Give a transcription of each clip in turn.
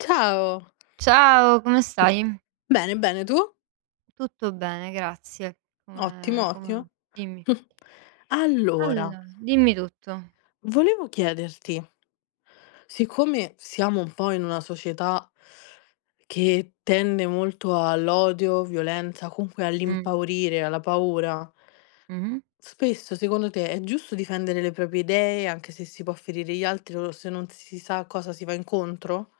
Ciao. Ciao, come stai? Bene, bene, tu? Tutto bene, grazie. Come Ottimo, come ottimo. dimmi. Allora, Allo Dimmi tutto. volevo chiederti, siccome siamo un po' in una società che tende molto all'odio, violenza, comunque Mh. all'impaurire, alla paura, Mh-mh. spesso secondo te è giusto difendere le proprie idee anche se si può ferire gli altri o se non si sa a cosa si va incontro?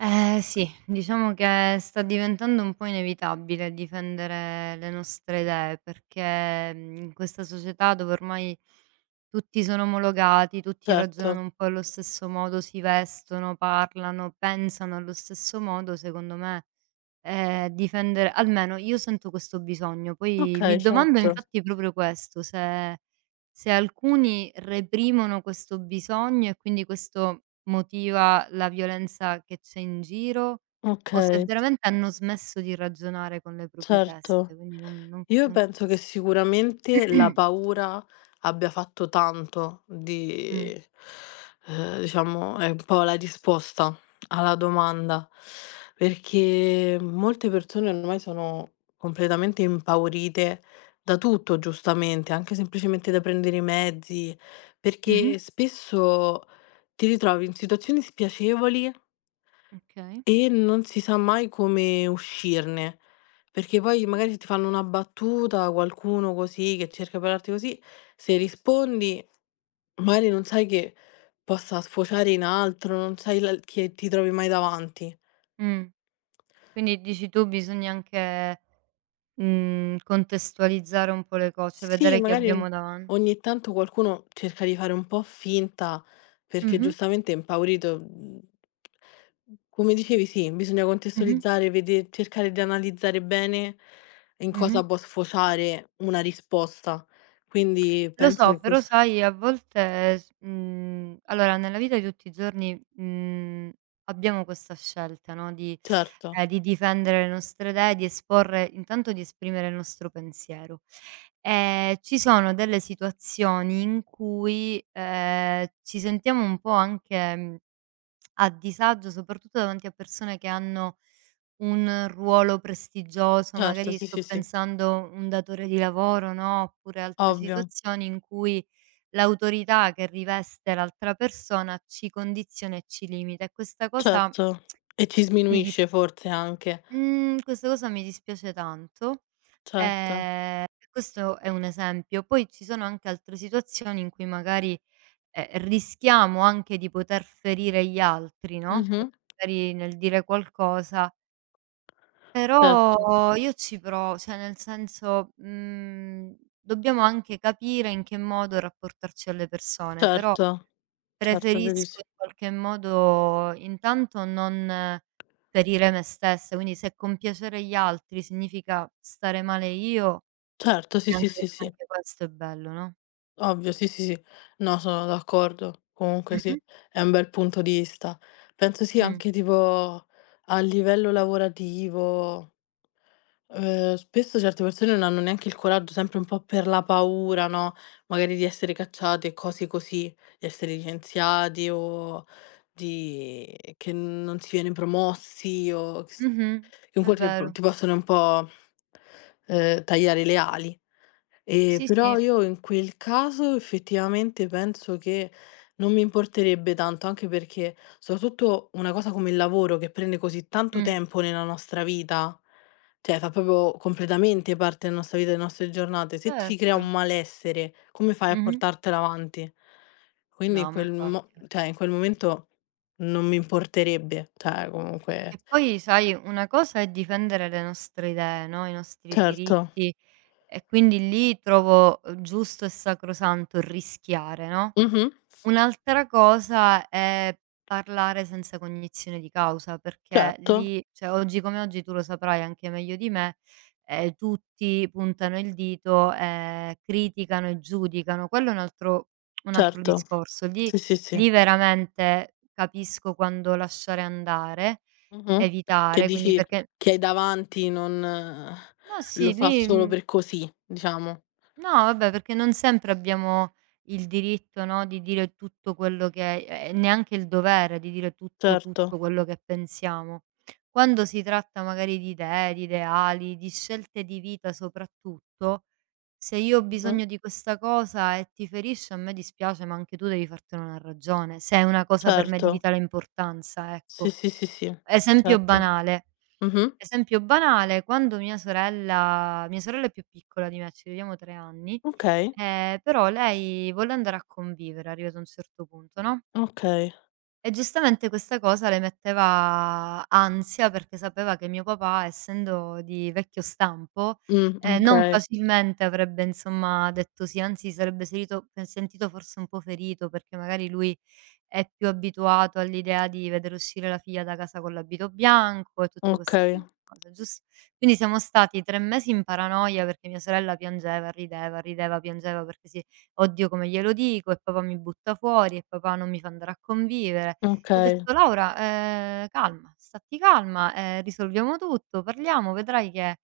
Eh sì, diciamo che sta diventando un po' inevitabile difendere le nostre idee, perché, in questa società dove ormai tutti sono omologati, tutti Certo. ragionano un po' allo stesso modo, si vestono, parlano, pensano allo stesso modo, secondo me. Difendere almeno io sento questo bisogno, poi mi Okay, domando certo. infatti proprio questo, se alcuni reprimono questo bisogno e quindi questo motiva la violenza che c'è in giro, o se Okay, veramente hanno smesso di ragionare con le proprie teste, certo. quindi non non Io non penso che capisco. sicuramente la paura abbia fatto tanto Mh. di diciamo è un po' la risposta alla domanda, perché molte persone ormai sono completamente impaurite da tutto, giustamente, anche semplicemente da prendere i mezzi, Mh-mh. perché spesso ti ritrovi in situazioni spiacevoli Okay. e non si sa mai come uscirne, perché poi magari se ti fanno una battuta, qualcuno così che cerca di parlarti così, se rispondi magari non sai che possa sfociare in altro, non sai la che ti trovi mai davanti. Mh. Quindi dici tu bisogna anche, contestualizzare un po' le cose, Sì, vedere chi magari abbiamo davan ogni tanto qualcuno cerca di fare un po' finta perché mh-mh, giustamente è impaurito, come dicevi sì, bisogna mh-mh, contestualizzare, vede cercare di analizzare bene in mh-mh. cosa può sfociare una risposta. Quindi Lo penso so, che però questa sai a volte allora nella vita di tutti i giorni, abbiamo questa scelta, no, certo, di difendere le nostre idee, di esporre intanto di esprimere il nostro pensiero. Ci sono delle situazioni in cui, ci sentiamo un po' anche, a disagio, soprattutto davanti a persone che hanno un ruolo prestigioso, certo, magari sì, sto sì, sì, pensando un datore di lavoro, no, oppure altre ovvio, situazioni in cui l'autorità che riveste l'altra persona ci condiziona e ci limita e questa cosa certo. E ci mi dis sminuisce forse anche. mhmm, questa cosa mi dispiace tanto, Certo. E questo è un esempio. Poi ci sono anche altre situazioni in cui magari rischiamo anche di poter ferire gli altri, no, Mh-mh. perché magari nel dire qualcosa, Certo, però io ci provo, cioè nel senso, dobbiamo anche capire in che modo rapportarci alle persone, però certo, certo, preferisco verissimo. in qualche modo intanto non ferire me stessa, quindi se compiacere gli altri significa stare male io, Certo, sì, sì, neanche sì, sì. neanche questo è bello, no? Ovvio, sì, sì, sì. No, sono d'accordo. Comunque sì, Mh-mh, è un bel punto di vista. Penso sì mh, anche tipo a livello lavorativo, spesso certe persone non hanno neanche il coraggio, sempre un po' per la paura, no, magari di essere cacciati e cose così, di essere licenziati o di che non si viene promossi o mh-mh, che è comunque ti vero. ti possono un po', tagliare le ali. Sì, Però sì, io in quel caso effettivamente penso che non mi importerebbe tanto, anche perché soprattutto una cosa come il lavoro che prende così tanto mh. tempo nella nostra vita, cioè fa proprio completamente parte della nostra vita, delle nostre giornate, se ci crea Certo. un malessere, come fai a Mh-mh. portartela avanti? Quindi No, ma infatti. Eh. In quel momento non mi importerebbe, cioè comunque E poi sai, una cosa è difendere le nostre idee, no, i nostri certo. diritti e quindi lì trovo, giusto e sacrosanto rischiare, no? Mh-mh. Un'altra cosa è parlare senza cognizione di causa, perché Certo, lì cioè oggi come oggi, tu lo saprai anche meglio di me, tutti puntano il dito e criticano e giudicano. Quello è un altro certo. discorso. Lì Sì, sì, sì. lì veramente capisco quando lasciare andare, Mh-mh. Che evitare, quindi dici perché chi hai davanti non ma sì, lo fa lì, solo mhmm per così, diciamo. no, vabbè, perché non sempre abbiamo il diritto, no, di dire tutto quello che e neanche il dovere di dire tutto, Certo. tutto quello che pensiamo. Quando si tratta magari di idee, di ideali, di scelte di vita soprattutto, se io ho Mh-mh. bisogno di questa cosa e ti ferisce, a me dispiace, ma anche tu devi fartene una ragione, se è una cosa per me Certo. di vitale importanza, Sì, ecco. sì, sì, sì. Esempio Certo. banale, Mh-mh. esempio banale, quando mia sorella è più piccola di me, ci vediamo 3 anni Okay, però lei volle andare a convivere arrivati a un certo punto, no, okay. e giustamente questa cosa le metteva ansia, perché sapeva che mio papà, essendo di vecchio stampo, non Okay, facilmente avrebbe insomma detto sì, anzi si sarebbe serito sentito forse un po' ferito, perché magari lui è più abituato all'idea di vedere uscire la figlia da casa con l'abito bianco e tutte okay, queste cose, giusto? Quindi siamo stati 3 mesi in paranoia perché mia sorella piangeva, rideva, rideva, piangeva perché sì: "Oddio come glielo dico e papà mi butta fuori e papà non mi fa andare a convivere." Ho okay. detto: "Laura, calma, statti calma, risolviamo tutto, parliamo, vedrai che"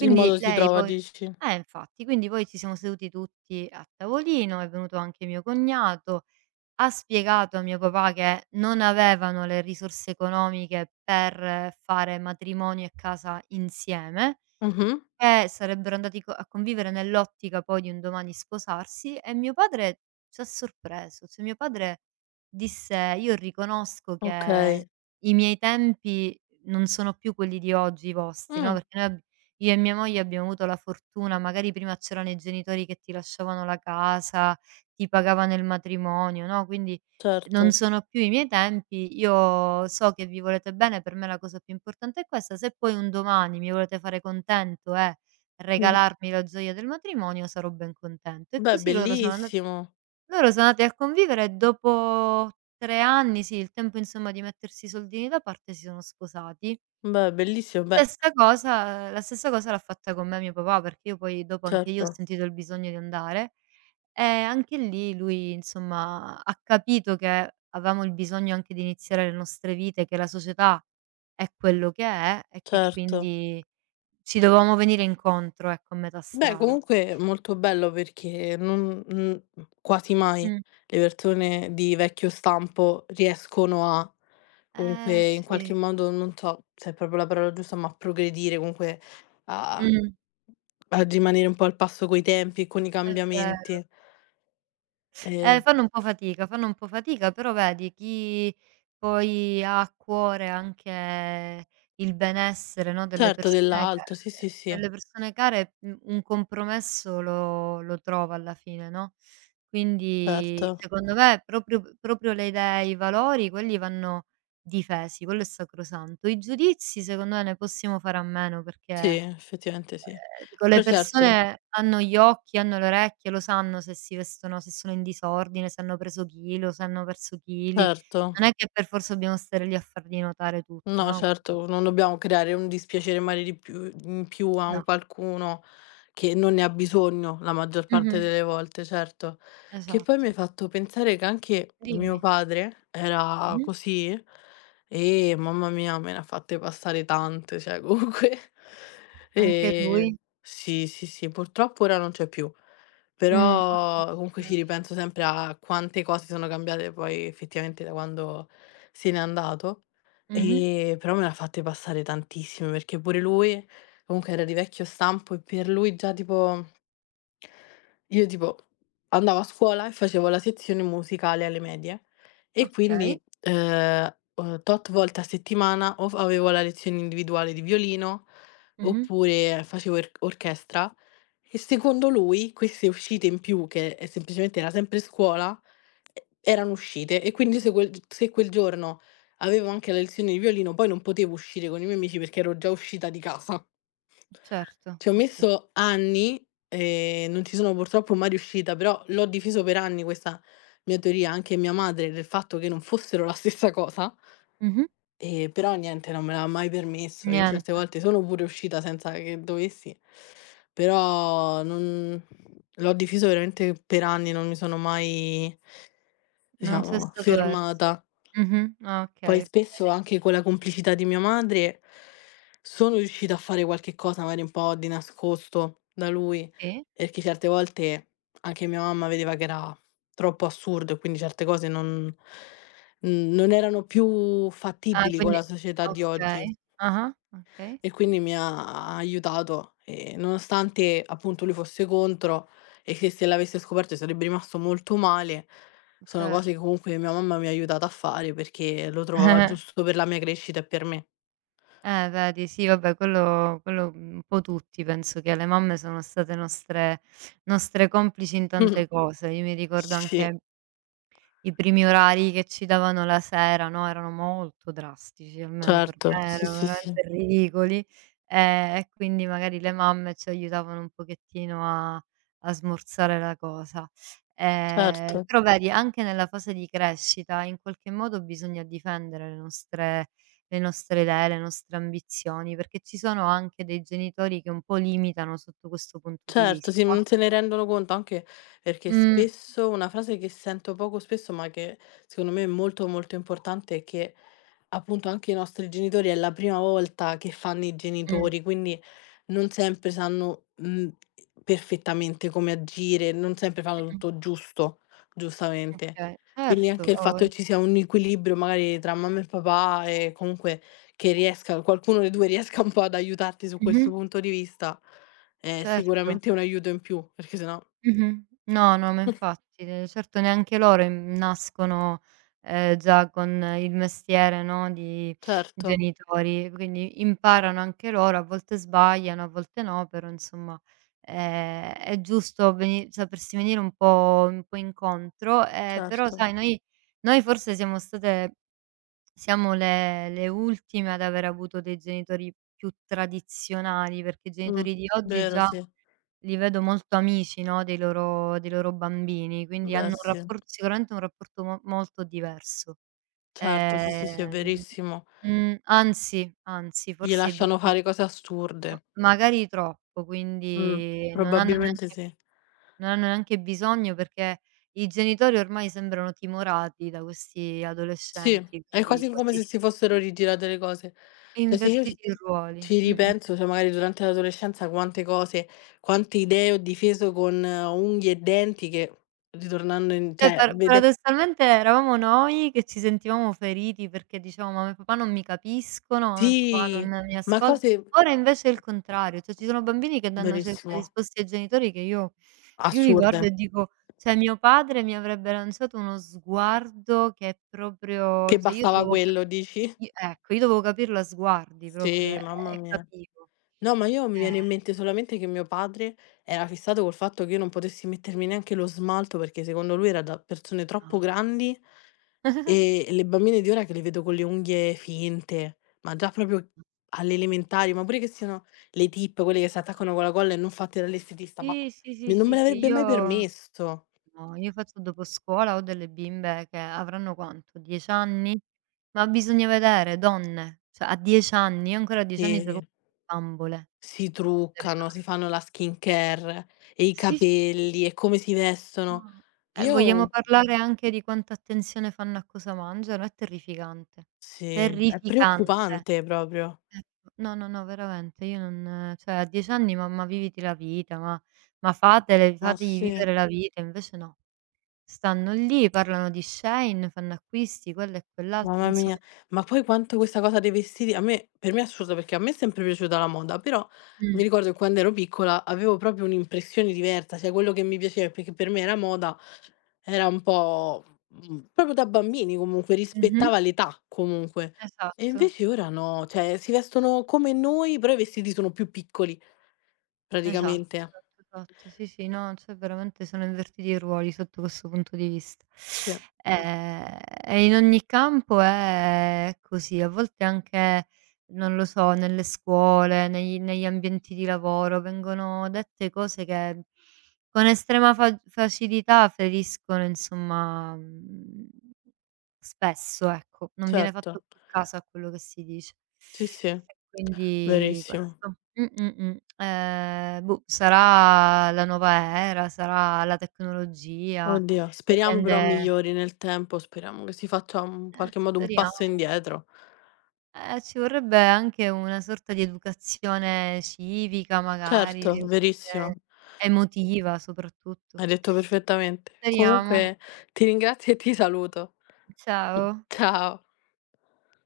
Il modo si lei trova poi dici. Infatti, quindi poi ci siamo seduti tutti a tavolino, è venuto anche mio cognato, ha spiegato a mio papà che non avevano le risorse economiche per fare matrimonio e casa insieme Mh-mh. Sarebbero andati co a convivere nell'ottica poi di un domani sposarsi e mio padre c'ha sorpreso. Cioè, mio padre disse: "Io riconosco che Okay. i miei tempi non sono più quelli di oggi, i vostri", no, Mh, perché noi ab io e mia moglie abbiamo avuto la fortuna magari prima c'erano i genitori che ti lasciavano la casa, ti pagavano il matrimonio, no, quindi non certo. sono più i miei tempi, io so che vi volete bene, per me la cosa più importante è questa, se poi un domani mi volete fare contento e Mh-mh. regalarmi la gioia del matrimonio sarò ben contento. E Beh, così loro sono andati bellissimo. A convivere e dopo 3 anni, sì, il tempo insomma di mettersi i soldini da parte, si sono sposati. Beh, bellissimo. Beh, Stessa cosa la stessa cosa l'ha fatta con me mio papà, perché io poi dopo anche io ho certo, sentito il bisogno di andare e anche lì lui, insomma, ha capito che avevamo il bisogno anche di iniziare le nostre vite, che la società è quello che è e che certo. quindi ci dovevamo venire incontro, ecco, a metà Beh, strada. comunque molto bello perché non quasi mai Mh. le persone di vecchio stampo riescono a Eh comunque in qualche sì. modo, non so se è proprio la parola giusta, ma a progredire, comunque a Mh, a rimanere un po' al passo coi tempi e con i è vero. cambiamenti. Ehm, Fanno un po' fatica, fanno un po' fatica, però vedi chi poi ha a cuore anche il benessere, no, delle certo persone care dell'alto, sì, sì, sì, un compromesso lo trova alla fine, no, quindi certo. secondo me proprio proprio le idee, i valori, quelli vanno difesi, quello è sacrosanto. I giudizi secondo me ne possiamo fare a meno Sì, perché. effettivamente sì. Dico le Però certo, persone hanno gli occhi, hanno le orecchie, lo sanno se si vestono se sono in disordine, se hanno preso chilo, se hanno perso chili. certo. Non è che per forza dobbiamo stare lì a fargli notare tutto, No, no, quindi certo, non dobbiamo creare un dispiacere magari di più in più a no, un qualcuno che non ne ha bisogno la maggior no. parte Mh-mh. delle volte, certo. Che poi Esatto. mi hai fatto pensare che anche mio Dimmi. padre era Mh-mh. così e mamma mia me ne ha fatte passare tante, cioè comunque Anche lui. ehm, sì, sì, sì, purtroppo ora non c'è più. Mh. Ah, mi Però comunque ci dispiace. ripenso sempre a quante cose sono cambiate poi effettivamente da quando se n'è andato. Mh-mh. Però me l'ha fatte passare tantissime, perché pure lui comunque era di vecchio stampo e per lui già tipo io tipo andavo a scuola e facevo la sezione musicale alle medie e Okay. Okay. Quindi, tot volte a settimana o f avevo la lezione individuale di violino Mh-mh. Mh-mh. Oppure facevo er orchestra e secondo lui queste uscite in più che, semplicemente era sempre scuola, e erano uscite e quindi se quel giorno avevo anche la lezione di violino poi non potevo uscire con i miei amici perché ero già uscita di casa. Certo, Ci ho okay. messo anni e non ci sono purtroppo mai riuscita, però l'ho difeso per anni questa mia teoria, anche mia madre, del fatto che non fossero la stessa cosa, Mh-mh. e però niente, non me l'ha mai permesso. Io certe Niente, volte sono pure uscita senza che dovessi, però non l'ho difeso veramente per anni, non mi sono mai, non c'è diciamo, stato verso. fermata. Mh-mh. Ah, Poi okay, spesso okay. anche con la complicità di mia madre sono riuscita a fare qualche cosa magari un po' di nascosto da lui, Sì. perché certe volte anche mia mamma vedeva che era troppo assurdo e quindi certe cose non erano più Ah, fattibili con quindi la società di oggi. okay. Ah-ah, okay, E quindi mi ha aiutato, nonostante appunto lui fosse contro e che se l'avesse scoperto sarebbe rimasto molto male, sono certo. cose che comunque mia mamma mi ha aiutata a fare perché lo trovava giusto per la mia crescita e per me. Vedi, sì, vabbè, un po' tutti penso che le mamme sono state nostre complici in tante cose. Io mi ricordo Sì, anche i primi orari che ci davano la sera, no, erano molto drastici, almeno per certo. me Sì, erano sì, sì, veramente ridicoli, e quindi magari le mamme ci aiutavano un pochettino a smorzare la cosa. Certo. Però vedi anche nella fase di crescita in qualche modo bisogna difendere le nostre idee, le nostre ambizioni, perché ci sono anche dei genitori che un po' limitano sotto questo punto di Certo, sì, vista. non se ne rendono conto, anche perché Mh, spesso una frase che sento poco spesso, ma che secondo me è molto, molto importante è che, appunto, anche i nostri genitori è la prima volta che fanno i mh, genitori, quindi non sempre sanno, perfettamente come agire, non sempre fanno mh, tutto giusto, giustamente. okay, Quindi certo, anche il ha fatto vogl che ci sia un equilibrio magari tra mamma e papà e comunque che riesca qualcuno dei 2 riesca un po' ad aiutarti su mh-mh. questo punto di vista è Certo. sicuramente un aiuto in più, perché sennò Mh-mh. No, no, ma infatti, certo neanche loro im nascono, già con il mestiere, no, di certo, genitori, quindi imparano anche loro, a volte sbagliano, a volte no, però insomma, è giusto veni sapersi venire un po' incontro, però certo. sai noi forse siamo le ultime ad aver avuto dei genitori più tradizionali, perché i Mh, genitori di oggi vero già sì. li vedo molto amici, no, dei loro bambini, quindi hanno Beh un sì. rappor sicuramente un rapporto mo molto diverso. Certo, sì, sì, sì, è Ehm, verissimo. Anzi, anzi, Gli forse i lasciano bambi fare cose ma assurde. magari troppo, Mh, quindi non hanno probabilmente neanche sì. non hanno neanche bisogno perché i genitori ormai sembrano timorati da questi Sì, adolescenti, è quindi quasi come così se si fossero rigirate le cose. Cioè se io ci invertiti i ruoli. ci Mh-mh. ripenso, cioè magari durante l'adolescenza quante cose, quante idee ho difeso con unghie e denti che ritornando in Cioè cioè vede paradossalmente eravamo noi che ci sentivamo feriti perché dicevamo: "Mamma e papà non mi capiscono, mamma e papà sì, non mi ma ascolt" cose Ora invece è il contrario, cioè ci sono bambini che danno certe verissimo. risposte ai genitori che io li guardo e Assurde. dico cioè mio padre mi avrebbe lanciato uno sguardo che è proprio Che cioè io bastava dovevo cap quello dici? i ecco, io dovevo capirlo a sguardi proprio Sì, e mamma e mia. capivo. No, ma io mi viene in Eh, mente solamente che mio padre era fissato col fatto che io non potessi mettermi neanche lo smalto, perché secondo lui era da persone no, troppo grandi, e le bambine di ora che le vedo con le unghie finte, ma già proprio no, alle elementari, ma pure che siano le tip, quelle che si no. attaccano con la colla e non fatte dall'estetista, ma Sì, sì, sì, me non sì, me sì. l'avrebbe mai io permesso. No, io faccio dopo scuola, ho delle bimbe che avranno quanto, 10 anni? Ma bisogna vedere, donne, cioè a 10 anni, io ancora a 10 anni giocavo Sì. con le bambole. Si Con le truccano, si Bar fanno la skincare e i Sì, sì, sì, capelli e come si vestono. no. Vogliamo Io parlare anche di quanta attenzione fanno a cosa mangiano? È terrificante, sì, è terrificante. Ecco. preoccupante proprio. No, no, no, veramente io non cioè a 10 anni ma viviti la vita, ma fatele Ma fategli sì. vivere la vita, invece no. Stanno lì, parlano di Shein, fanno acquisti, quello e quell'altro, Mamma mia, insomma ma poi quanto questa cosa dei vestiti a me per me è assurda perché a me è sempre piaciuta la moda, però mh, mi ricordo che quando ero piccola avevo proprio un'impressione diversa, cioè quello che mi piaceva perché per me era moda, era un po', proprio da bambini comunque, mh-mh, rispettava l'età comunque. E esatto, invece ora no, cioè si vestono come noi, però i vestiti sono più piccoli esatto, praticamente. esatto, esatto. Sì, sì, no, cioè veramente sono invertiti i ruoli sotto questo punto di vista. Sì. Ehm, e in ogni campo è così, a volte anche, non lo so, nelle scuole, negli ambienti di lavoro vengono dette cose che con estrema fa facilità feriscono, insomma, mhmm spesso, ecco, non viene fatto Certo. più caso a quello che si dice. Sì, sì, E quindi verissimo. questo. Boh, sarà la nuova era, sarà la tecnologia Oddio, che speriamo però rende migliori nel tempo, speriamo che si faccia un qualche modo un speriamo. passo indietro. Ci vorrebbe anche una sorta di educazione civica magari, Certo, di educazione verissimo, emotiva soprattutto. hai detto perfettamente. Speriamo. Comunque ti ringrazio e ti saluto. Ciao. Ciao.